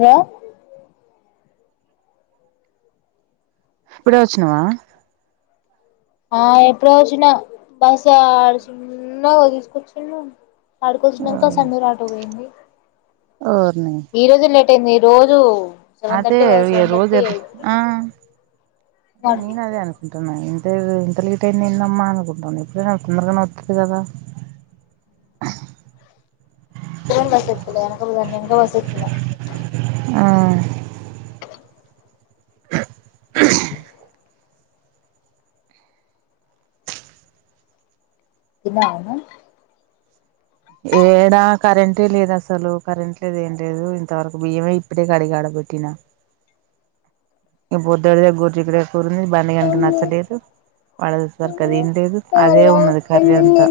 hello ఇప్పుడే వచ్చినవా ఆ ఎప్పుడ వచ్చినా బస్ ఆడుచిన్నావు తీసుకొచ్చడు ఆడుకొచ్చినక ఓయ్ సన్నూరు ఆట పోయింది ఓర్ని ఈ రోజు లేట్యింది రోజు సెవెన్ అదే థర్టీ సెవెన్ రోజు థర్టీ ఆ అదే నేను అదే అనుకుంటున్నా ఇ తే ఇంతా లేట్ అయిందమ్మ అనుకుంటాను ఇప్పుడే నాకు తొందరగానే వతది కదా ఏన్ వసతులే బడి [inaudible] [unintelligible] ఆ తిన్నావా మే ఏడా కరెంటే లేదు అసలు కరెంట్ లేదు ఏం లేదు ఇంతవరకు బియ్యమే ఇప్పుడే కడిగా ఆడ పేట్టినా ఇంక పొద్దుడి గోద్చిక్కుడు కాయ కూరింది బన్నీ గాడికి నచ్చలేదు వాళ్ళ సరి అది ఏం లేదు అదే ఉన్నది కర్రీ అంతా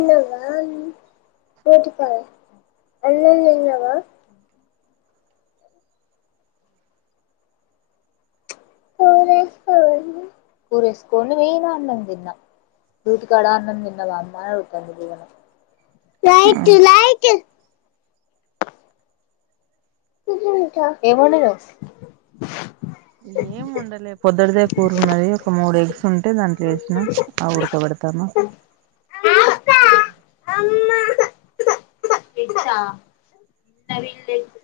అన్నం కూరేసుకొని నేను అన్నం తిన్న రూటికాడ అన్నం తిన్నావా అమ్మా అడుగుతుంది ఏం వండినవు ఉండలే పొద్టిదే కూరున్నది ఒక మూడు ఎగ్స్ ఉంటే దాంట్లో వసిన ఆ ఉడకబెడతాన ఎగ్సా నవీన్ ఎగ్స్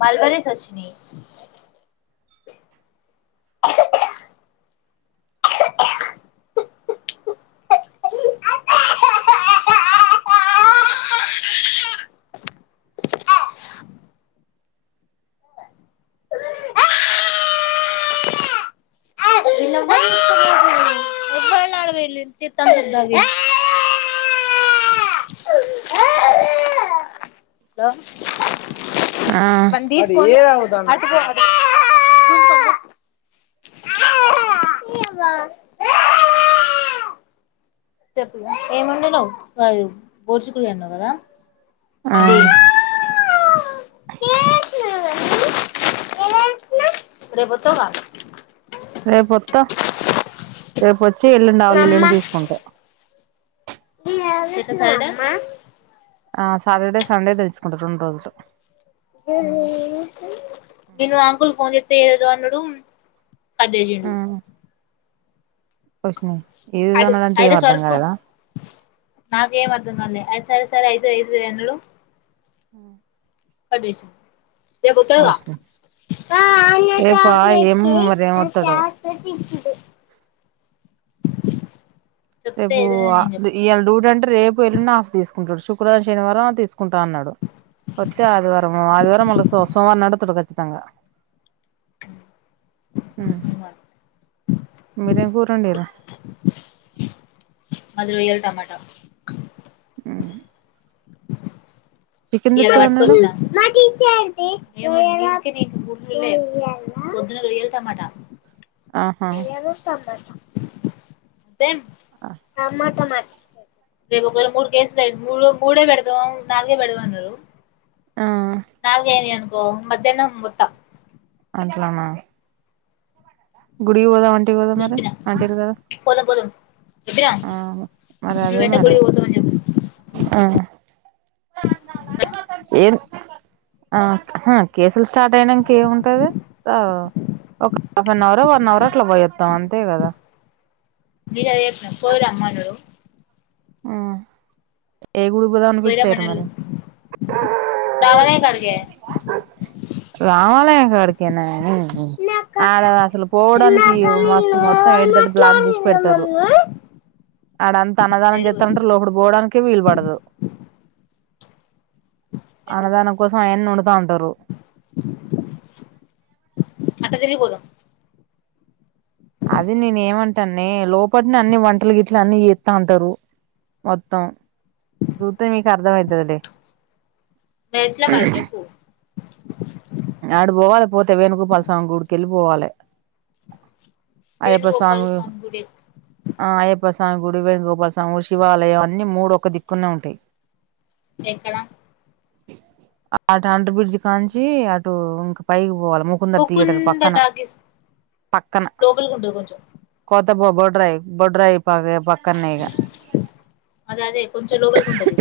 మల్వర్సి వచ్చని వీళ్ళు ఎవ్వరు ఎల్లుండి [unintelligible] లో ఆ వన్నీ తీసి చెప్పుగాా ఏముండ నువు అ బోడ్చుకుడి అన్నావు కదా ఆ ఇది రేపు వస్తావుగా రేపుొస్తా రేపుొచ్చి ఎల్లుండి ఆవలు ఇల్లుని నమ్మ తీసుకుంటా డ ఆ సాటర్డే సండే తెచ్చుకుంట జుడోజట్టు నేను అంకుల్ ఫోన్ చెప్తే ఏదో అన్నాడు అదే జను ఓషిని ఏదదో అది ఉన్నాడంటే అయితే ఏం అర్ధం సరుకు కాలదా నాకేం అర్థం కాలే సరే సరే ఐదు ఐదు అన్నడు ఆ ఆదిష్ రేపు వస్తాడుగా వషిని రేపా ఏం మరి ఏమొత్తాడో చెప్తే రేపు ఏదైనా నేను చెప్తా ఇళ ూ అంటే రేపు ఎలున్నా ఆఫ్ తీసుకుంటాడు చు శుక్ర శనివారం తీసుకుంటా అన్నాడు ఒత్తే ఆది వారం ఆది వారం మళ్ళ సోమవా రం వతడు కచ్చితంగా హ్మ్మ్ మీరేం కూర వండిర్రు అందులో వేయాలి టమాటా హ్మ్మ్ ఇయల పట్టుకొచ్చిన పొద్దున రొయ్యలు టమాట ఆహా ఏం నా మాటన రేపు ఒకవేళ మూడు కేసులు అయి మూడు మూడే పెడదాం నాలుగే పెడదాం అన్నారు ఆ నాాలుగే అయినాయి అనుకో మధ్యాహ్నం ముద్ద అట్లన గుడికి పొదము అంటివి కదా మరి చెప్పిన ఆంటర్ కదా పోదాం పోదాం చెప్పినా ఆ మరీ అదే మేమైతే మరీ గుడికి పోతామని చెప్పిన ఆ ఏన్ ఆ కేసులు స్టార్ట్ అయనాక ఏముంటది ఒక వన్ అవర్ వన్ అవర్ అట్లా పోయస్తాం అంతే కదా మీద పో రామ్మనడు ఏ గుడికి పొదము ఫిక్స్ అయారు పోయిరమ్మనలే మరి రామనే కాడికే రామాలయం కాడికేనే ఇందాక ఆడ అసలు పోవడానికి ఇందాక మస్తు నిన్ను మొత్తం ఎవరు ఎడితేటి బ్లాక్ చేసి మాట్లాడిర్రు పెడతారు అడంతా మమ్మీ అన్నదానం ఏడికి పోదాం చేస్తాటార్ లోపలకి పోవడానికే వీలు పడదు ఏడికి పోదాం అన్నదానం కోసం అయన్ని వండుతుంటారు అట్ట తిరిగి పోదాము అది నేనే ఏమంటానే లోపట్ని అన్ని వంటలు గిట్లు అన్ని చేస్తా ఉంటారు మొత్తం సూతే మీకు అర్థమైతదులే ఎట్లా మరి చెప్పు ఆడికి పోవాలి పోతే వేణుగోపాల స్వామి గుడికి వెళ్ళిపోవాలి అయ్యప్ప వేణుగోపాల స్వామి గుడి ఆ అయ్యప్ప స్ స్వామి గుడి వేంుగోపాల స్వామి శివాలయం అన్ని మూడు ఒక దిక్కున్నా ఉంటాయి ఎక్కడ ఆ ట్యాంటు బ్రిడ్జ్ కాంచి అటు ఇంక పైకి పోవాల ముకుందర్ థియేటర్ ముకుంద పక్కన టాకీస్ పక్కన లోపలికి ఉంటది కొంచెం కొ బబ డ్రాై్ బ డ్రాై్ పదే పక్కనే ఇగ అదే అదే కొంచెం లోపలికి ఉంటది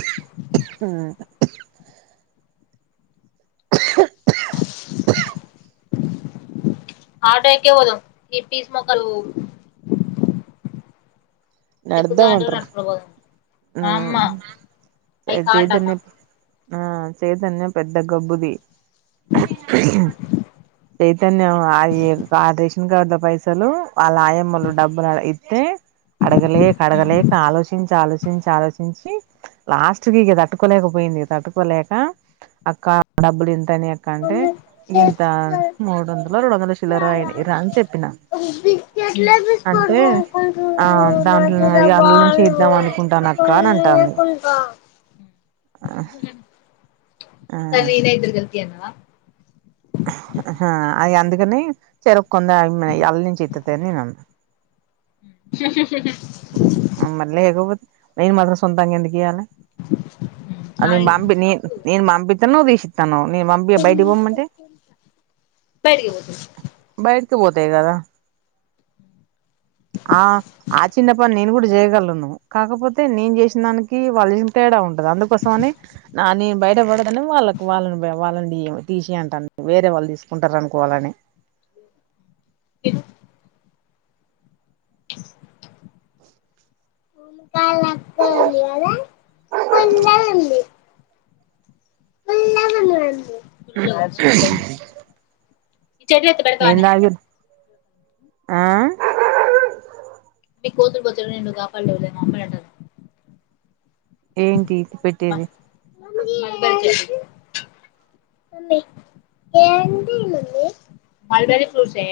ఆటో ఎక్కి పోదాము ఈ పీస్ ముఖాలు ఎప్పుంటకుడ పోద [unintelligible] మ్మ్ కాంట్ అమ్మ చైతన్య ఆ చైతన్య పెద్ద గబ్బుది చైతన్యం ఆ ఆ రేషన్ కార్డుల పైసలు వాళ్ళ ఆయమ్మలు డబ్బులు ఇస్తే అడగలేక అడగలేక ఆలోచించి ఆలోచించ అలోచించి ఆలోచించి లాస్ట్ క ఇక తట్టుకోలేకపోయింది ఇక తట్టుకోలేక అక్క డబ్బలిం తనియక్క అంటే ఇంత మూడు వందలు రెడు వందల చిల్లర అయిరా అని చెప్పిన బికెట్ల బ స్కోట్ అంటే ఆ బ దాంట్లో మారాబ వాళ్ళ నుంచి ఇద్దాం అనుకుంటాను అక్క అని అంటాంది [unintelligible] తను ఈయనైదును గలిపియన [unintelligible] అది అందుకని చెరకు కొంద అల్ళ నుంచి ఇత్తతని నేను అన్నా స మ్మ్ మరి లేకపోతే నేను మాత్రం సొంతంగా ఎందుకియాల అది నేన్ బంపి ని నేన్ బంపితేనే నువ్ తీసి తను నేన్ బంపి నేన్ బైటకి బం మంటే బయటికి పోతుంది బై తు పోతే కదా ఆ ది చిన్న పని నేను కూడా చేయగలను కాకపోతే నేను చేసిన దానికి వాళ్ళు చేసిన తెడా ఉంటుంది అందుకోసమని నా ని బయట పడ ని వాళ్ళకు వాళ్ళని వాళ్ళని తీసిే అంటా వేరే వాళ్ళు తీసుకుంటారు అనుకోవాలని ఇ [unintelligible] ఇంకా త ఉంది అదే పిల్లలు ఉంది [unintelligible] ప [unintelligible] ఈ చెడువ ఎత్ ఏం పెడతవనేే తాగిర్రు [unintelligible] ఆ మి కోతులుపోతుడు నిన్ను కాపాడు లెంలే మా అమ్మ అంటది ఏంటి పెట్టేది చే మలబెర్రీ ఫ్రూప్ట్స్ ఎ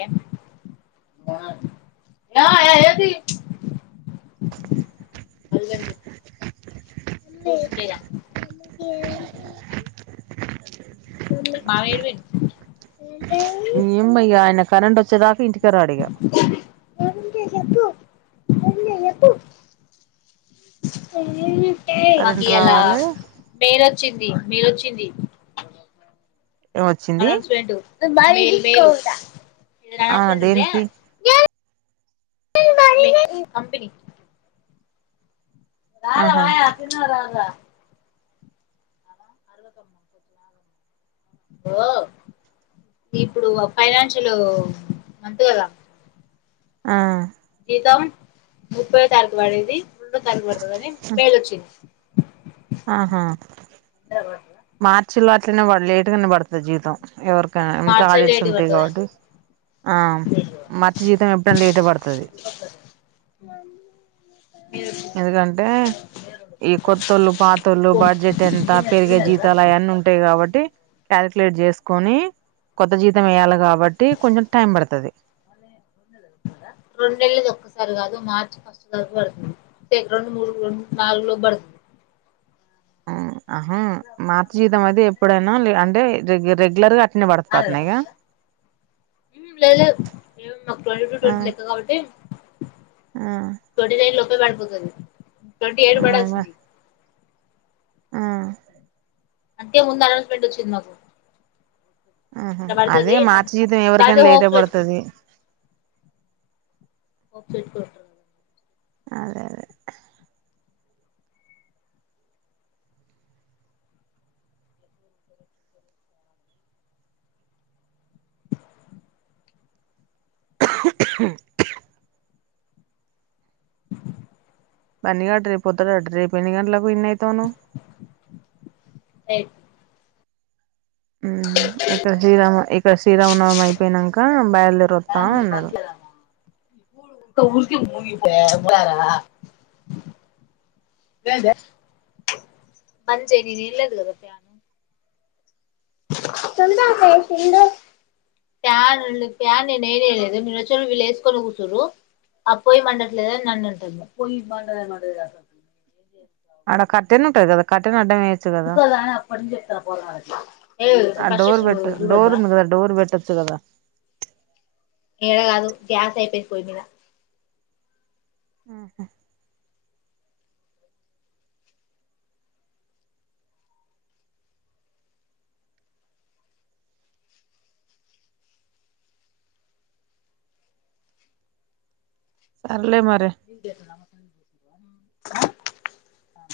ఆ ఏంది అగ జ [unintelligible] మావయ్య ఎడికి పోయిండ్ ఇమయ్య ఇగ ఆయన కరెంటు వచ్చే దాక ఇంటికె రాడు ఇగ [unintelligible] మాకు కరెంట్ ఇయాల రావాలే పేరొచ్చింది మీదచింది ఏమొచ్చింది అనౌన్స్మెంట్ అనౌం ఆ దేనికి [inaudible] కంపెనీ రాాల ఆహా వయ తిన్న వ అద [inaudible] అరవతమ్మ [unintelligible] ఇప్పుడు ఫైనాన్షియల్ మంతు కదా ఆ తౌండ్ ముప్పైయో తారీఖు పడేది రెండో తారీఖు పడుతుందిని మేలు వచ్చింది ఆహా మార్చి లో అట్లనే లేటుగానే పడుతుంది జీవితం ఎవరి ఎంత మార్చ్ ఆడిట్స్ లేట్ ఉంటాయి పడుతుందంట కాబట్టి ఆ మర్చ జీతం ఎప్పుడ లేట్ పడుతుది మమ్మీ ఎందుకంటే ఈ కొత్తళ్ళు పాత్తళ్ళు బడ్జెట్ ఎంత పెరిగే జీతాలు అవి అన్ని నుంటాయి కాబట్టి క్యాక్యులేటే చేసుకొని కొత్త జీతం వేయాలి కాబట్టి బట్టి కొంచెం టైం పడతాది రెండు నెలలు ఒక్కసారి కాదు మార్చ్ ఫస్ట్ తారకు పడుతుంది రే రెండు మూడు నాలుగు లోపు పడతాది ఆహా మాత జీతం అయితే ఎప్పుడైనా లే అంటే రెగ్యులర్ పడతాన్నాయా ఉహు లే లేవు ఇవి మాకు ట్వేంటీ ఆ ట్వెంటీ లెక్క కాబట్టి ఆ ట్వంటీ నైన్ లోపే కపడిపోతాది ట్వంటీ ఎయిట్ కూడ వచ్చిసింది ఆ అంటే ముందు అనౌన్స్మెంట్ వచ్చింది మాకు ఆహా ఇట్లా అదే పడుతది మార్చ్ జీతం దాంట్లో ఎవరికైనా హోప్స్ లేటుగా పెట్టుకో పడుతది పెట్టుకుంటారు అదే అదే బన్న గటరి పొత్తరంటిరి రేపు గంటలు పన్నయి తోను ఏ ఉహు ఇక్కడ శ్రీరామ ఇక్కడ శ్రీరామనవమి అయిపోయినాక బయలుదేర వస్తాం అన్నాడు [unintelligible] ఏందే మంచిది ని తీయలేదు కద చందకై తినుదు ప్యాన్లు ప్యాన్ నేను వేయలేదు మీరు వచ్చారు వీళ్ళు వేసుకొని కూర్చురు అ పోయి మండటలేదు అని నన్నంటుంది పోయి మండలేదు ఏమో గా అక్కడ కట్టెన్ ఉంటాది కట్టన్ డైమేయించు కద అని అప్పటి నుంచి చెప్తాన పోరగాళ్ళకి ఏ ఫస్ట్ చూడొద్దా తత్తూ కద ఈడ కాదు గ్యాస్ అయిపోయింది పోయి మీద ఉహు సర్లే మరి నేకేటి నమ్మకం అహ ఆ